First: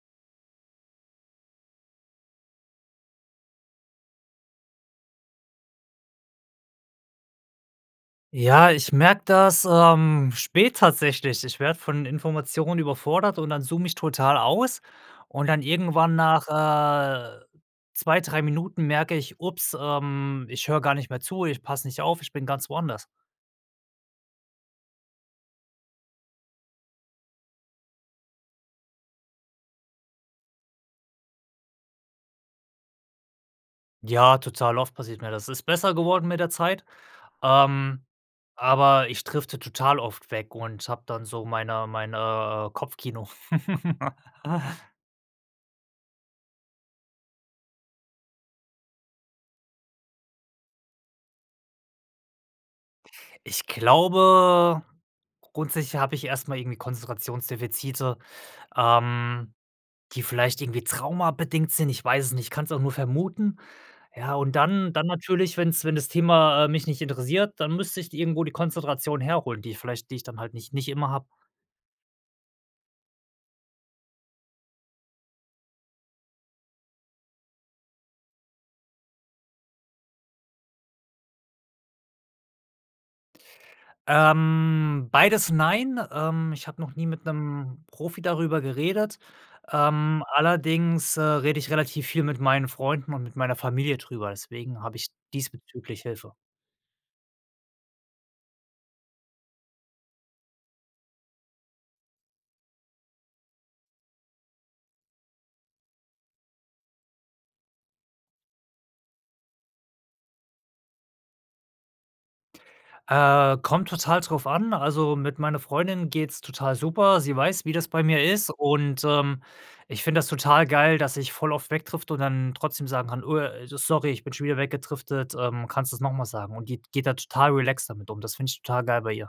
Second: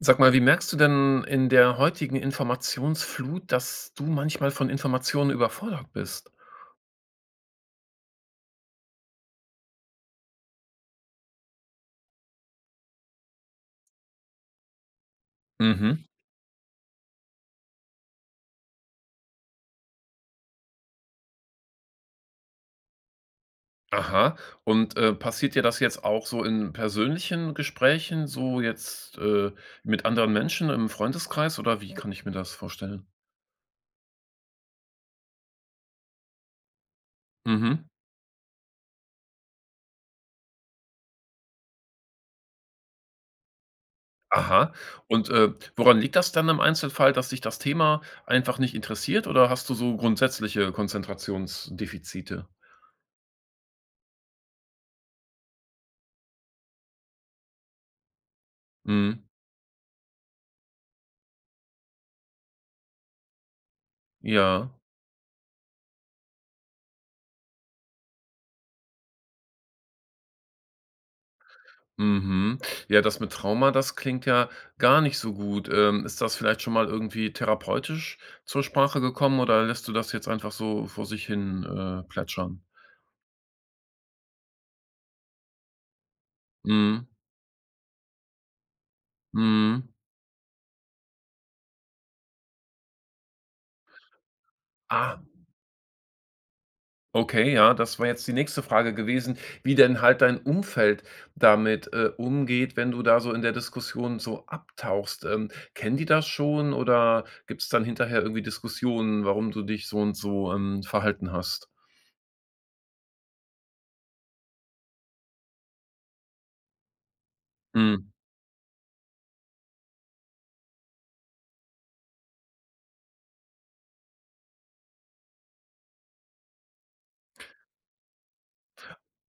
Sag mal, wie merkst du denn in der heutigen Informationsflut, dass du manchmal von Informationen überfordert bist? Ja, ich merke das, ähm, spät tatsächlich, ich werde von Informationen überfordert und dann zoome ich total aus und dann Mhm. irgendwann nach äh, 2, 3 Minuten merke ich: „Upps, ähm, ich höre gar nicht mehr zu ich passe nicht auf, ich bin ganz woanders.“ Aha. Und, äh, passiert dir das jetzt auch so in persönlichen Gesprächen so jetzt, äh, mit anderen Menschen im Freundeskreis oder wie kann ich mir das vorstellen? Ja, total oft passiert mir das. Ist besser geworden mit der Zeit. Mhm. Ähm, aber ich drifte total oft weg und habe dann so meine mein, äh, Kopfkino. Aha. Und, äh, woran liegt das dann im Einzelfall? Dass dich das Thema einfach nicht interessiert, oder hast du so grundsätzliche Konzentrationsdefizite? Ich glaube, grundsätzlich habe ich erst mal irgendwie Konzentrationsdefizite, Mhm. ähm, die vielleicht irgendwie Trauma-bedingt sind, ich weiß es nicht, ich kann s auch nur vermuten. Ja und Ja. dann dann natürlich, wenn's wenn das Thema, äh, mich nicht interessiert, dann müsste ich irgendwo die Konzentration herholen, die vielleicht die ich dann halt nicht nicht immer habe. Mhm. Ja, das mit Trauma, das klingt ja gar nicht so gut. Ähm, ist das vielleicht schon mal irgendwie therapeutisch zur Sprache gekommen, oder lässt du das jetzt einfach so vor sich hin äh, plätschern? Ähm, beides nein. Ähm, ich habe noch Mhm. nie mit 'nem Profi darüber geredet. Mhm. Ähm, allerding, äh, rede ich relativ viel mit meinen Freunden und mit meiner Familie drüber, deswegen habe ich Ah. diesbezüglich Hilfe. Okay, ja, das war jetzt die nächste Frage gewesen, wie denn halt dein Umfeld damit, äh, umgeht, wenn du da so in der Diskussion so abtauchst. Ähm, kennen die das schon oder gibt's dann hinterher irgendwie Diskussionen, warum du dich so und so, ähm, verhalten hast? Äh, kommt total drauf an, also, mit meiner Freundin geht's total super. Sie weiß, wie das bei Mhm. mir ist und, ähm, ich finde das total geil, dass ich voll oft wegdrifte und dann trotzdem sagen kann: „Oh, äh, sorry, ich bin schon wieder weggedriftet, ähm, kannst du's noch mal sagen.“ Und die d geht da total relaxed damit um. Das finde ich total geil bei ihr.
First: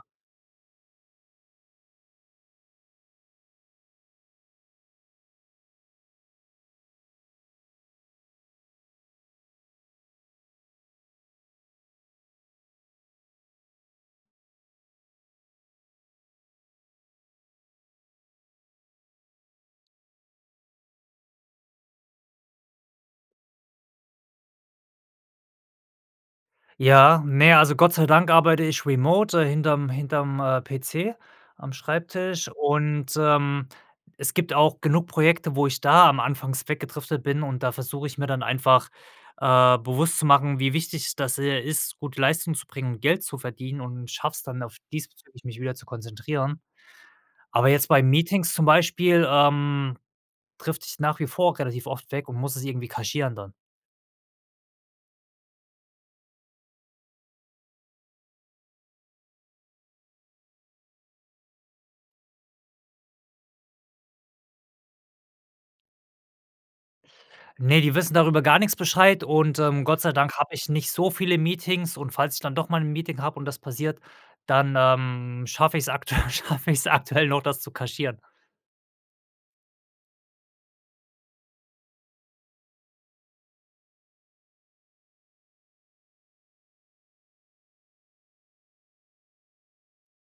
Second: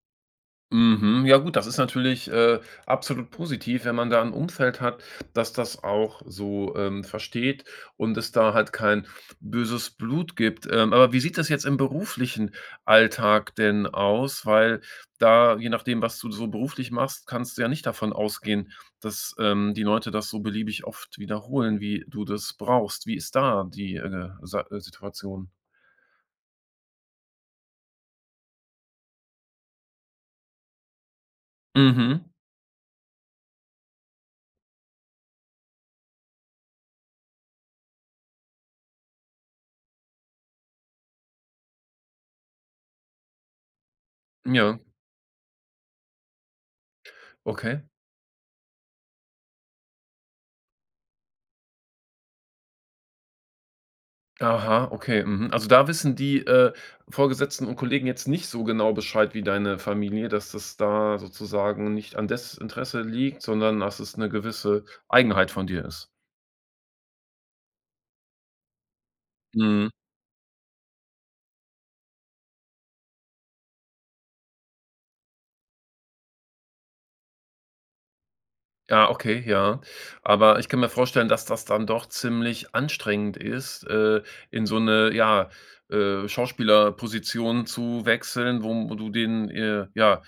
Mhm, ja gut, das ist natürlich, äh, absolut positiv, wenn man da 'n Umfeld hat, dass das auch so, ähm, versteht und es da halt kein böses Blut gibt. Ähm, aber wie sieht das jetzt im beruflichen Alltag denn aus? Weil da je nachdem, was du so beruflich machst, kannst du ja nicht davon ausgehen, dass, ähm, die Leute das so beliebig oft wiederholen, wie du das brauchst. Wie ist da die, äh, Sei Situation? Ja, ne, also Gott sei Dank arbeite ich remote äh, hinter'm hinter'm, äh, PC am Mhm. Schreibtisch und, ähm, es gibt auch genug Projekte, wo ich da am anfangs weggedriftet bin, und da versuche ich mir dann einfach, äh, bewusst zu machen, wie wichtig das, äh, ist, gute Leistung zu bringen und Geld zu verdienen, und schaffe es dann auch Ja. diesbezüglich, mich wieder zu konzentrieren. Aber Okay. jetzt bei Meetings zum Beispiel, ähm, drifte ich nach wie vor relativ oft weg und muss es irgendwie kaschieren dann. Aha, okay, mhm, also da wissen die, äh, Vorgesetzten und Kollegen jetzt nicht so genau Bescheid wie deine Familie dass da sozusagen nicht an Desinteresse liegt, sondern dass es 'ne gewisse Eigenheit von dir ist? Ne, die wissen darüber gar nix Bescheid und, ähm, Mhm. Gott sei Dank habe ich nicht so viele Meetings und falls ich dann doch mal 'n Meeting habe und das passiert, dann, ähm, schaffe ich's aktuell schaffe ich's aktuell noch, das zu kaschieren. Ja, okay, ja. Aber ich kann mir vorstellen, dass das dann doch ziemlich anstrengend ist, äh, in so 'ne, ja, äh, Schauspielerposition zu wechseln, wo du den äh, ja,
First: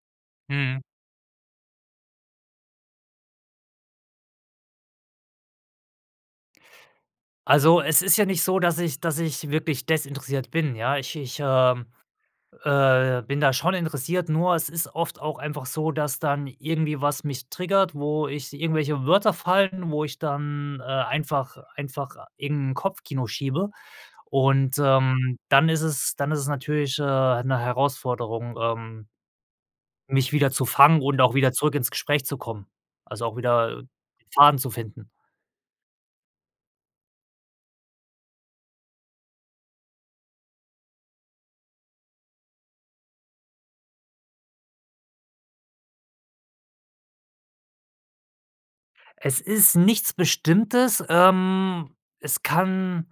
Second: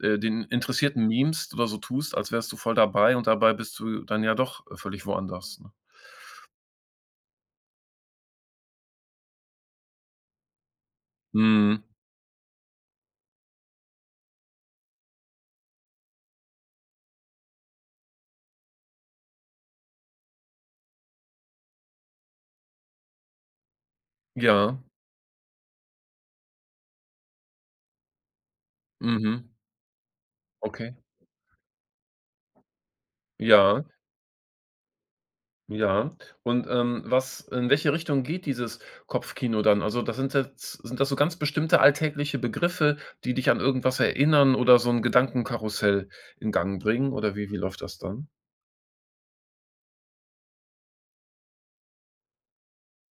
äh, den Mhm. Interessierten mimst oder so tust, als wärst du voll dabei, und dabei bist du dann ja doch völlig woanders, ne? Also, es ist ja nicht so, dass ich dass ich wirklich desinteressiert bin, ja. Ich ich, Mhm. ähm, äh, bin da schon interessiert, nur es ist oft auch einfach so, dass dann irgendwie was mich triggert, wo ich irgendwelche Wörter fallen, wo ich dann, äh, einfach einfach irgend 'n Kopfkino schiebe und, Ja. ähm, dann ist es dann ist es natürlich, äh, 'ne Herausforderung, ähm Mhm. mich wieder zu Okay. fangen und auch wieder zurück ins Gespräch zu kommen. Also, auch wieder Ja. Faden zu finden. Ja. Und, ähm, was in welche Richtung geht dieses Kopfkino dann? Also, da sind jetzt sind das so ganz bestimmte alltägliche Begriffe, die dich an irgendwas erinnern oder so 'n Gedankenkarussell in Gang bringen oder wie wie läuft das dann? Es ist nichts Bestimmtes. Ähm, es kann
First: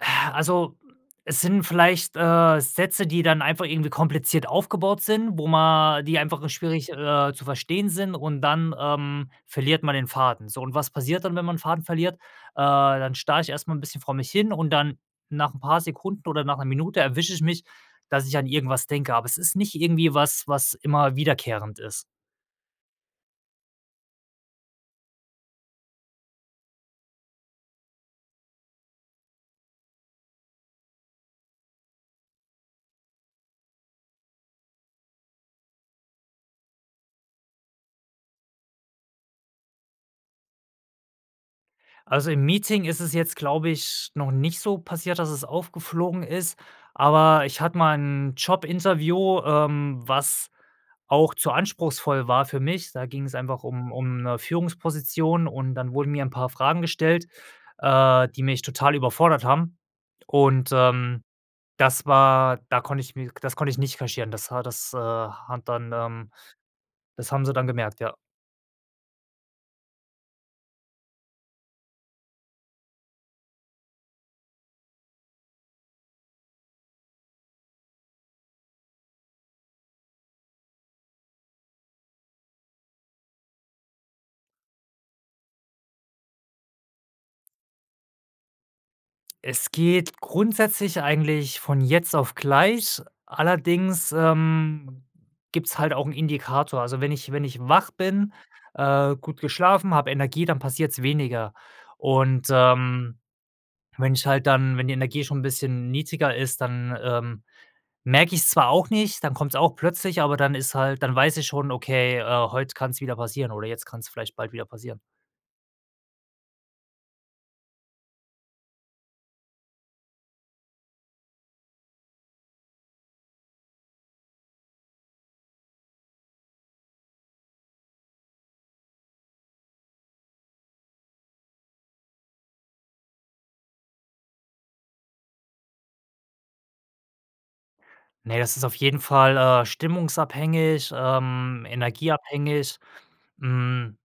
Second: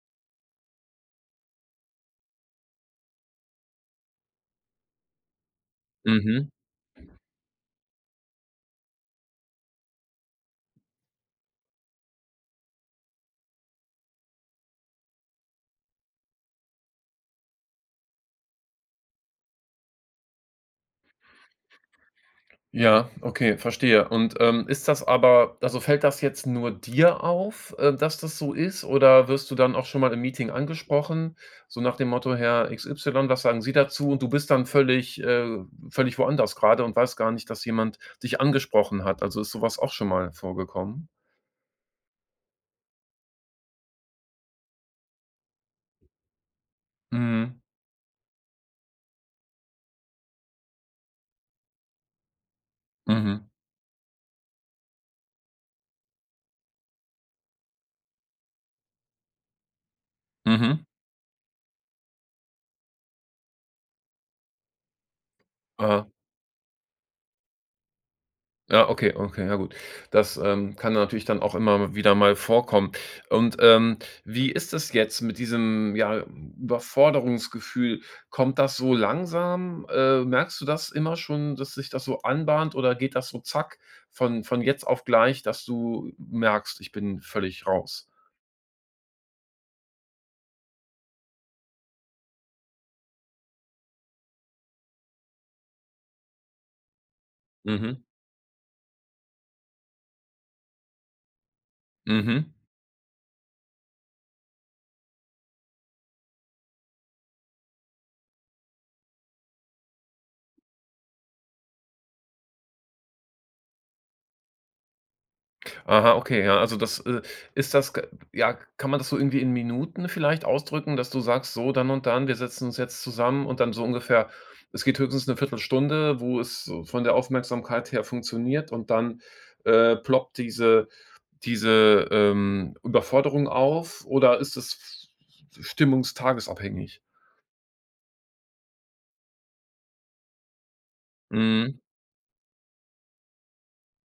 äh, also es sind vielleicht, äh, Sätze, die dann einfach irgendwie kompliziert aufgebaut sind, wo ma die einfach Mhm. nur schwierig, äh, zu verstehen sind und dann, ähm, verliert man den Faden. So und was passiert dann, wenn man 'n Faden verliert? Äh, dann starre ich erst mal 'n bisschen vor mich hin und dann, nach 'n paar Sekunden oder nach 'ner Minute, erwische ich mich, dass ich an irgendwas denke, aber es ist nicht irgendwie was, was immer wiederkehrend ist. Ja, okay, verstehe. Und, ähm, ist das aber also fällt das jetzt nur dir auf, äh, dass das so ist oder wirst du dann auch schon mal im Meeting angesprochen, so nach dem Motto: „Herr XY, was sagen sie dazu?“, und du bist dann völlig äh, völlig woanders gerade und weiß gar nicht, dass jemand dich angesprochen hat? Also, ist so was auch schon mal vorgekommen? Also, im Meeting ist es jetzt, glaube ich, noch nicht so passiert, dass es aufgeflogen ist, aber Mhm. ich hatte mal 'n Jobinterview, ähm, was, auch zu anspruchsvoll war für mich. Da ging's Mhm. einfach um um, 'ne Führungsposition und dann wurden mir 'n paar Fragen gestellt, äh, die mich total überfordert haben. Und, Mhm. ähm, das war da konnte ich mir k das konnte ich nicht kaschieren. Das war das, äh, hat dann, Aha. ähm das haben sie dann gemerkt, ja. Ja, okay, okay, ja gut. Das, ähm, kann natürlich dann auch immer w wieder mal vorkommen. Und, ähm, wie ist das jetzt mit diesem, ja, Überforderungsgefühl? Kommt das so langsam? Äh, merkst du das immer schon, dass sich das so anbahnt oder geht das so zack, von von jetzt auf gleich, dass du merkst: „Ich bin völlig raus?“ Es geht grundsätzlich eigentlich von jetzt auf gleich, allerdings, ähm, gibt's halt auch 'n Indikator. Also, wenn ich wenn ich wach Mhm. bin, äh, gut geschlafen, habe Energie, dann passiert's weniger und, Mhm. ähm, wenn ich halt dann wenn die Energie schon 'n bisschen niedriger ist, dann, ähm, merke ich's zwar auch nicht, dann kommt's auch plötzlich, aber dann ist halt dann weiß ich schon: „Okay, äh, heute kann's wieder passieren“, oder: „Jetzt kann's vielleicht bald wieder passieren.“ Aha, okay, ja, also das, äh ist das k ja, kann man das so irgendwie in Minuten vielleicht ausdrücken, dass du sagst: „So, dann und dann, wir setzen uns jetzt zusammen und dann so ungefähr es geht höchstens 'ne Viertelstunde, wo es so von der Aufmerksamkeit her funktioniert“ und dann, äh, ploppt diese diese, ähm, Überforderung auf oder ist es f f stimmungs-tages-abhängig? Ne das ist auf jeden Fall, äh, stimmungsabhängig, ähm, Mhm. energieabhängig. Hm,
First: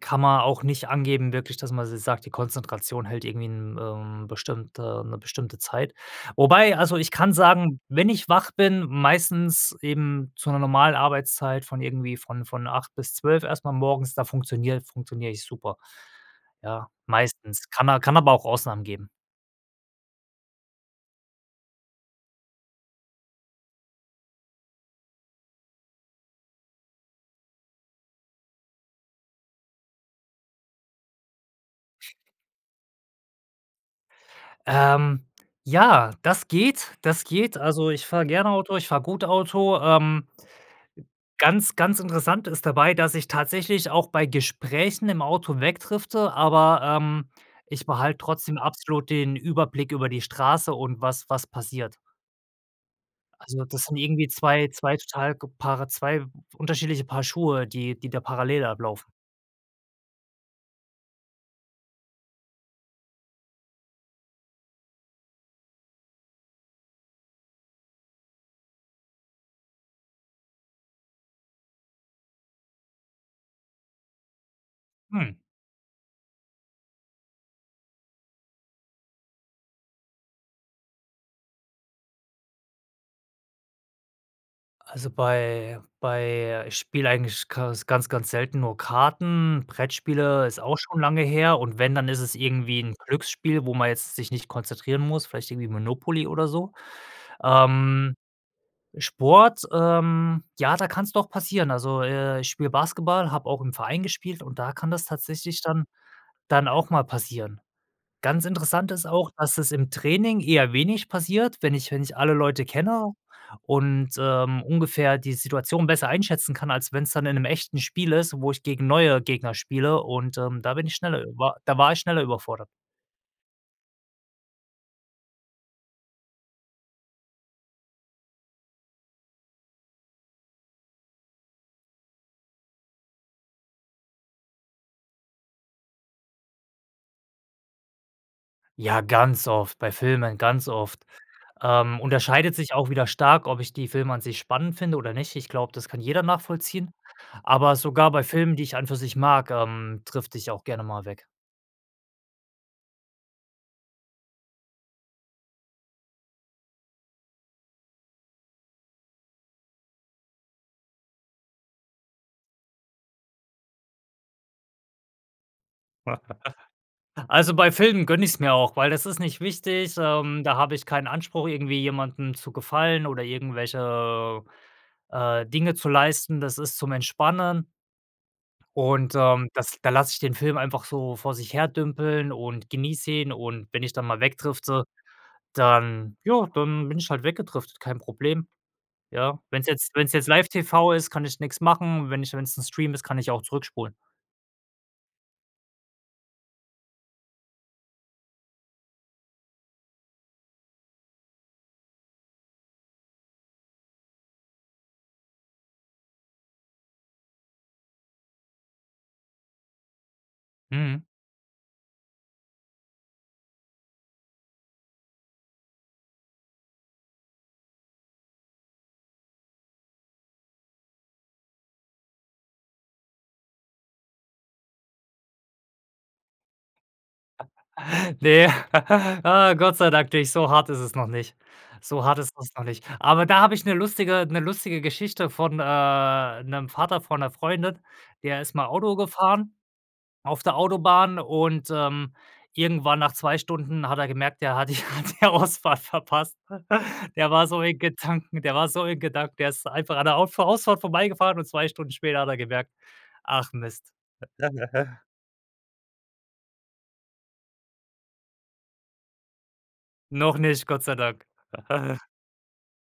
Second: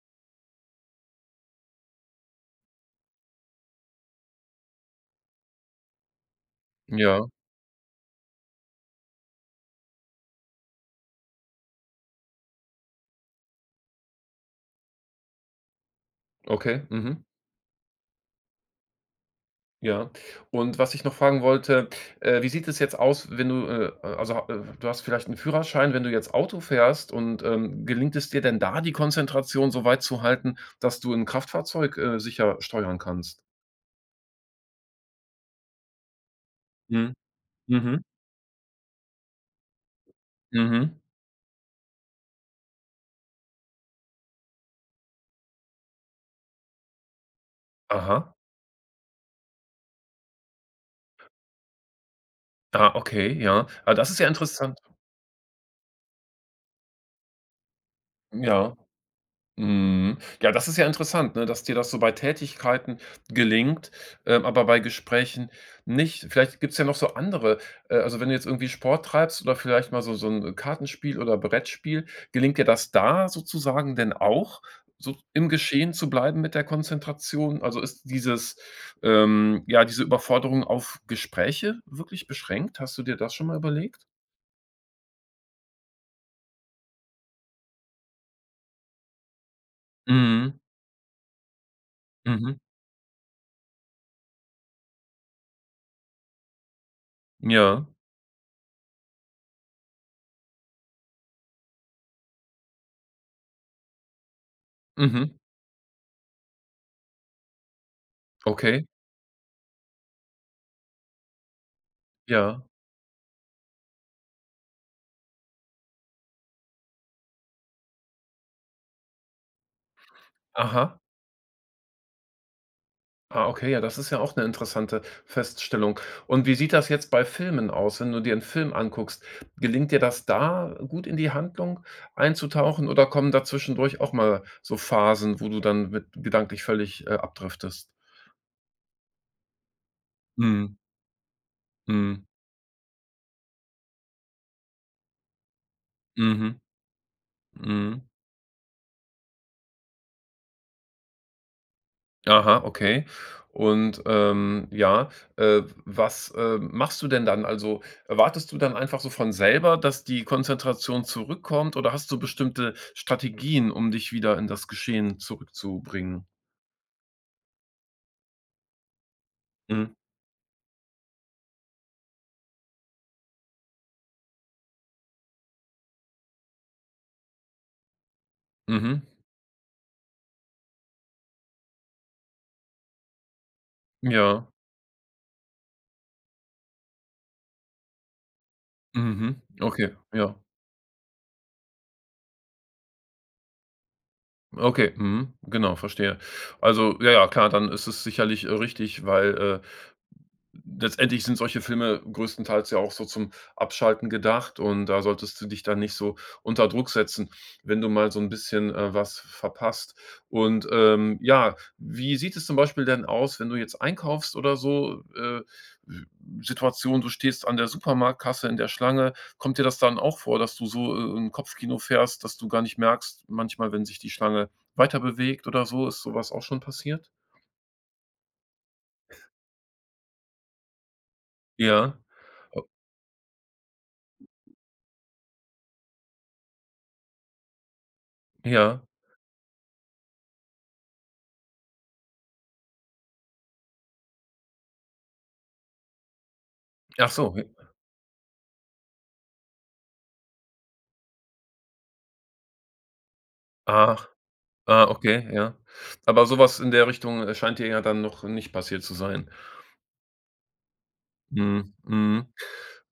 kann man auch nicht angeben wirklich, dass man so sagt: „Die Konzentration hält irgendwie 'n ähm, bestimmte 'ne bestimmte Zeit.“ Wobei also ich Ja. kann sagen: Wenn ich wach bin, meistens eben zu 'ner normal Arbeitszeit von irgendwie von von 8:00 bis 12:00 erst mal morgens, da funktioniere funktioniere ich super. Okay. Ja, Mhm. meistens. Kann a kann aber auch Ausnahmen geben. Ja, und was ich noch fragen wollte, äh: Wie sieht es jetzt aus, wenn du, äh äh also ha äh, du hast vielleicht 'n Führerschein. Wenn du jetzt Auto fährst und ähm, gelingt es dir denn da, die Konzentration so weit zu halten, dass du 'n Kraftfahrzeug, äh, sicher steuern kannst? Ähm, ja, das geht, Mhm, das geht. Also, mhm. ich fahre gerne Auto ich fahre gut Auto. Ähm, Mhm. ganz, ganz interessant ist dabei, dass ich tatsächlich auch bei Gesprächen im Auto wegdrifte, aber, ähm, ich behalte Aha. trotzdem absolut den Überblick über die Straße und was was passiert. Ah, okay, Also, ja. das Ah, sind das ist ja irgendwie 2 interessant. 2 total ge paare 2 unterschiedliche Paar Schuhe, die die da parallel Ja. ablaufen. Mhm, ja, das ist ja interessant, ne, dass dir das so bei Tätigkeiten gelingt, ähm, aber bei Gesprächen nicht. Vielleicht gibt's ja noch so andere äh, also, wenn du jetzt irgendwie Sport treibst oder vielleicht mal so so 'n Kartenspiel oder Brettspiel, gelingt dir das da sozusagen denn auch, so Hm. im Geschehen zu bleiben mit der Konzentration? Also, ist dieses, ähm ja, diese Überforderung auf Gespräche wirklich beschränkt? Hast du dir das schon mal überlegt? Also, bei bei ich spiele eigentlich Kas ganz ganz selten nur Karten, Brettspiele Mhm. ist auch schon lange her und wenn, dann isses Mhm. irgendwie 'n Glücksspiel, wo man jetzt sich nicht konzentrieren muss, vielleicht irgendwie Monopoly oder so. Ja. Ähm, Sport, ähm, ja, da kann's doch passieren. Also, äh, ich spiele Basketball, habe auch im Verein gespielt und da kann das Mhm. tatsächlich dann dann auch mal passieren. Ganz Okay. interessant ist auch, dass es im Training eher wenig passiert, wenn ich wenn ich alle Ja. Leute kenne und, ähm, ungefähr die Situation besser einschätzen kann, als wenn's dann in 'nem echten Spiel ist, wo ich gegen neue Gegner spiele und, ähm, da bin ich Aha. schneller, ü wa da war ich schneller überfordert. Ah, okay, ja, das ist ja auch 'ne interessante Feststellung. Und wie sieht das jetzt bei Filmen aus, wenn du dir 'n Film anguckst? Gelingt dir das da, gut in die Handlung einzutauchen, oder kommen da zwischendurch auch mal so Phasen, wo du dann mit gedanklich völlig, äh, abdriftest? Ja, ganz oft bei Filmen, ganz Mhm. oft. Ähm, Mhm. unterscheidet sich auch wieder stark, ob ich die Filme an sich spannend finde oder nicht. Ich glaube, das kann jeder Mhm. nachvollziehen, aber Mhm. sogar bei Filmen, die ich an und für sich mag, ähm, drifte ich auch gerne mal weg. Aha, okay. Und, ähm, ja, äh, w was, äh, machst du denn dann? Also, erwartest du dann einfach so von selber, dass die Konzentration zurückkommt oder hast du bestimmte Strategien, um dich wieder in das Geschehen zurückzubringen? Also, bei Filmen gönne ich's mir auch, weil das ist nicht Mhm. wichtig, ähm, da habe ich keinen Anspruch irgendwie jemanden zu gefallen oder irgendwelche, äh, Dinge zu leisten. Das ist zum Entspannen Mhm. und, ähm, das da lasse ich den Film einfach so vor sich her dümpeln und genieße ihn und wenn ich dann mal Ja. wegdrifte, dann ja, dann bin ich halt weggedriftet, kein Problem, ja. Mhm. Wenn's jetzt Okay, wenn's jetzt ja. live-TV ist, kann ich nix machen und wenn ich wenn's 'n Stream ist, kann ich auch zurückspulen. Okay, mhm, genau, verstehe. Also, ja, ja, klar, dann ist es sicherlich, äh, richtig, weil, äh, letztendlich sind solche Filme größtenteils ja auch so zum Abschalten gedacht, und da solltest du dich dann nicht so unter Druck setzen, wenn du mal so 'n bisschen, äh, was verpasst. Und, Mhm. ähm, ja, wie sieht es zum Beispiel denn aus, wenn du jetzt einkaufst oder so? Äh, w Situation: Du stehst an der Supermarktkasse in der Schlange. Kommt dir das dann auch vor, dass du so, äh, 'n Kopfkino fährst, dass du gar nicht merkst manchmal, wenn sich die Schlange weiterbewegt oder so? Ist so was auch schon passiert? Ne. Ah, Gott sei Dank nicht, so hart ist es noch nicht. Ja. So hart ist es noch [unintelligible] nicht. Aber da habe ich 'ne lustige 'ne lustige Geschichte von, äh, 'nem Vater von 'ner Freundin. Der ist mal Ja. Auto gefahren auf der Autobahn und, ähm, irgendwann nach 2 Stunden hat er gemerkt, er hat die, er hat die Ausfahrt verpasst. Ach Der so, j war so in Gedanken der war so in Gedanken, der ist einfach an der Auffahr Ausfahrt vorbeigefahren und 2 Stunden später hat er gemerkt: „Ach Mist.“ Ach, ah, okay, ja. Aber so was in der Richtung, äh, scheint dir ja dann noch nicht passiert zu sein? Noch nicht, Gott sei Dank. Mhm, mhm,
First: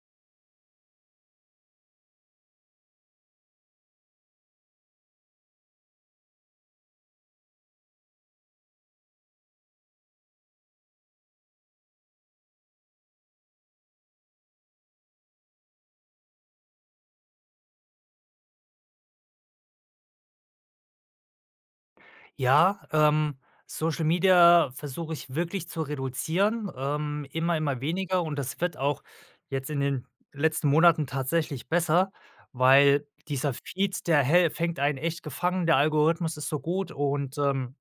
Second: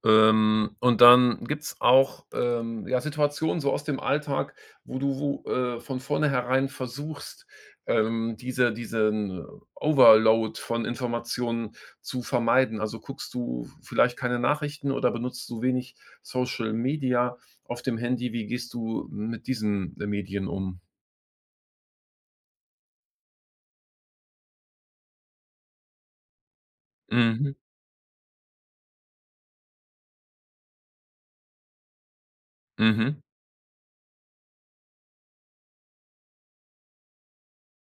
ähm, und dann gibt's auch, ähm, ja, Situationen so aus dem Alltag, wo du wo, äh, von vorneherein versuchst, ähm, diese diesen Overload von Informationen zu vermeiden. Also, guckst du v vielleicht keine Nachrichten oder benutzt du wenig Social-Media auf dem Handy? Wie gehst du mit diesen, äh, Medien um? Ja, ähm, Social-Media versuche ich wirklich zu reduzieren, ähm, Mhm. immer immer weniger, und das wird auch jetzt in den letzten Monaten tatsächlich besser. Weil Mhm. dieser Feed, der häl fängt einen echt gefangen, der Algorithmus ist so gut und, ähm,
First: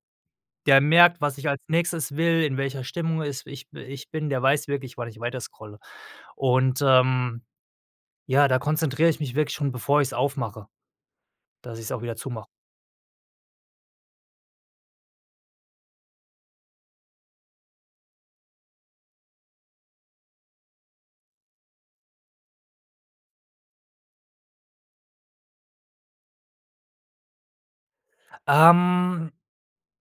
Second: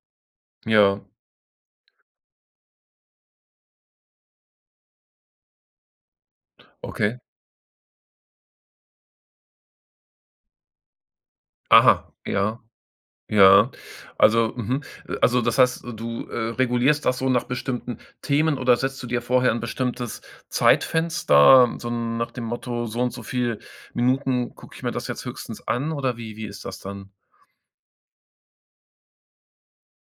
der Ja. merkt, was ich als Nächstes will, in welcher Stimmung es ich bi ich bin. Der weiß wirklich, wann ich weiterscrolle. Und, Okay. ähm, ja, da konzentriere ich mich wirklich schon, bevor ich's aufmache, dass ich's auch Aha, wieder zumache. ja. Ja. Also, mhm. Äh, also das heißt, du, äh, regulierst das so nach bestimmten Themen oder setzt du dir vorher 'n bestimmtes Zeitfenster, so nach dem Motto: „So und so viel Minuten gucke ich mir das jetzt höchstens an“ oder wie wie ist das dann? Ähm,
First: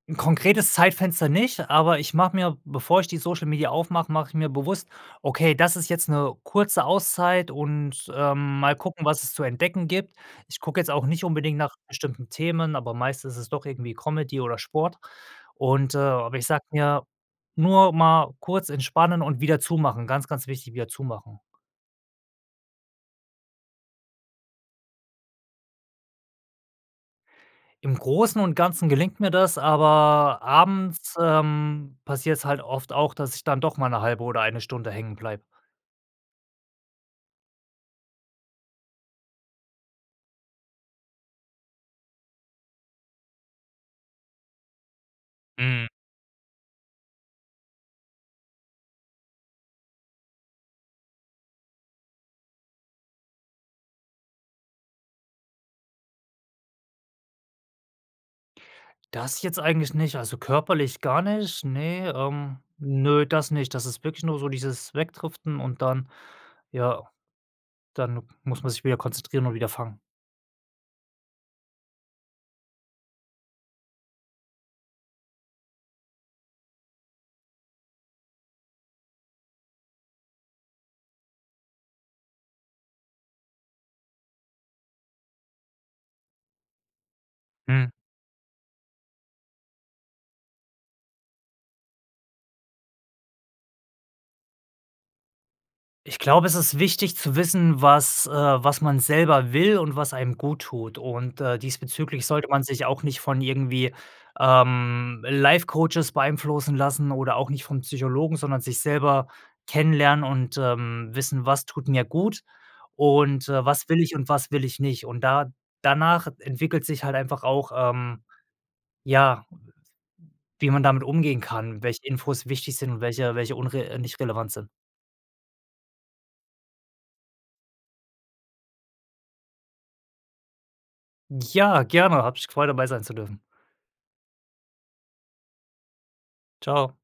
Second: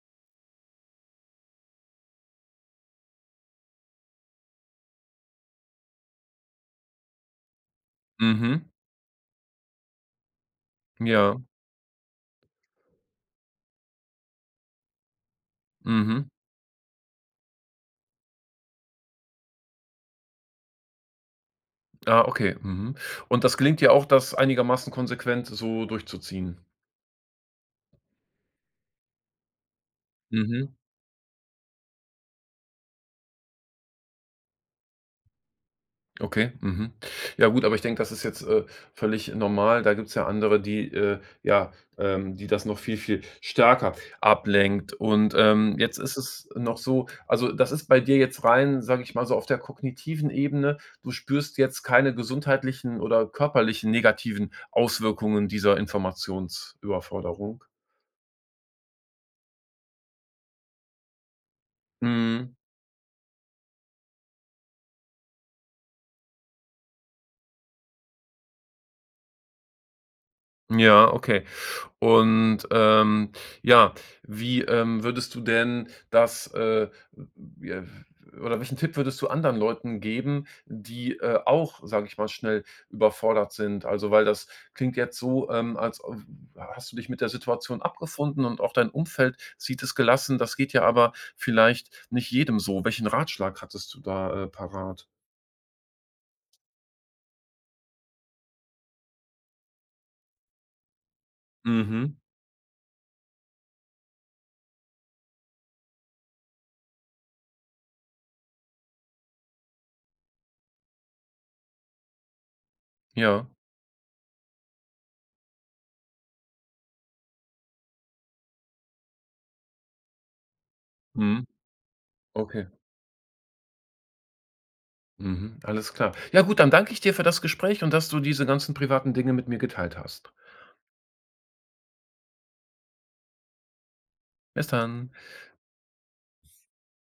'n konkretes Zeitfenster nicht, aber ich mache mir bevor ich die Social Media aufmache, mache ich mir bewusst: „Okay, das ist jetzt 'ne kurze Auszeit und, äh, Mhm. mal gucken, was es zu entdecken gibt.“ Ich gucke jetzt auch nicht Ja. unbedingt nach bestimmten Themen, aber meistens ist es doch irgendwie Comedy oder Sport und, äh Mhm. aber ich sage mir: „Nur mal kurz entspannen und wieder zumachen.“ Ganz, ganz wichtig: Wieder zumachen. Ah, okay. Mhm. Und das gelingt dir auch, das einigermaßen konsequent so durchzuziehen? Im Großen und Ganzen gelingt mir das, aber Mhm. abends, ähm, passiert's halt oft auch, dass ich dann doch mal 'ne 1/2 oder 1 Stunde hängen bleibe. Okay, mhm. Ja gut, aber ich denke, das ist jetzt, äh, völlig normal. Da gibt's ja andere, die, äh ja, ähm, die das noch viel, viel stärker ablenkt. Und, ähm, Mhm. jetzt ist es noch so also, das ist bei dir jetzt rein, sage ich mal so, auf der kognitiven Ebene. Du spürst jetzt keine gesundheitlichen oder körperlichen negativen Auswirkungen dieser Informationsüberforderung? Das jetzt eigentlich nicht, also, körperlich gar nicht, ne, Mhm. ähm. Ne, das nicht. Das ist wirklich nur so dieses Wegdriften und dann ja, dann muss man sich wieder konzentrieren und wieder fangen. Ja, okay. Und, ähm, ja, wie, ähm, würdest du denn das, äh [unintelligible] oder welchen Tipp würdest du anderen Leuten geben, die, äh, auch, sage ich mal, schnell überfordert sind? Also, weil das klingt jetzt so, ähm, als w hast du dich mit der Situation Mhm. abgefunden und auch dein Umfeld sieht es gelassen. Das geht ja aber vielleicht nicht jedem so. Welchen Ratschlag hättest du da, äh, parat? Ich glaube, es ist wichtig zu wissen, was äh, was man selber will und was einem guttut und, äh, Mhm. diesbezüglich sollte man sich auch nicht von irgendwie, ähm, Life-Coaches beeinflussen lassen oder auch nicht vom Psychologen, sondern sich selber kennenlernen und, ähm, wissen, was tut mir gut und, Ja. äh, was will ich und was will ich nicht und da danach entwickelt sich halt einfach auch, ähm ja. Wie man damit umgehen Mhm, kann, welche Infos okay. wichtig sind und welche welche unre nicht relevant sind. Mhm, alles klar. Ja, gut, dann danke ich dir für das Gespräch und dass du diese ganzen privaten Dinge mit mir geteilt hast. Ja, gerne, hat mich gefreut, dabei sein zu dürfen. Bis dann. Tschau.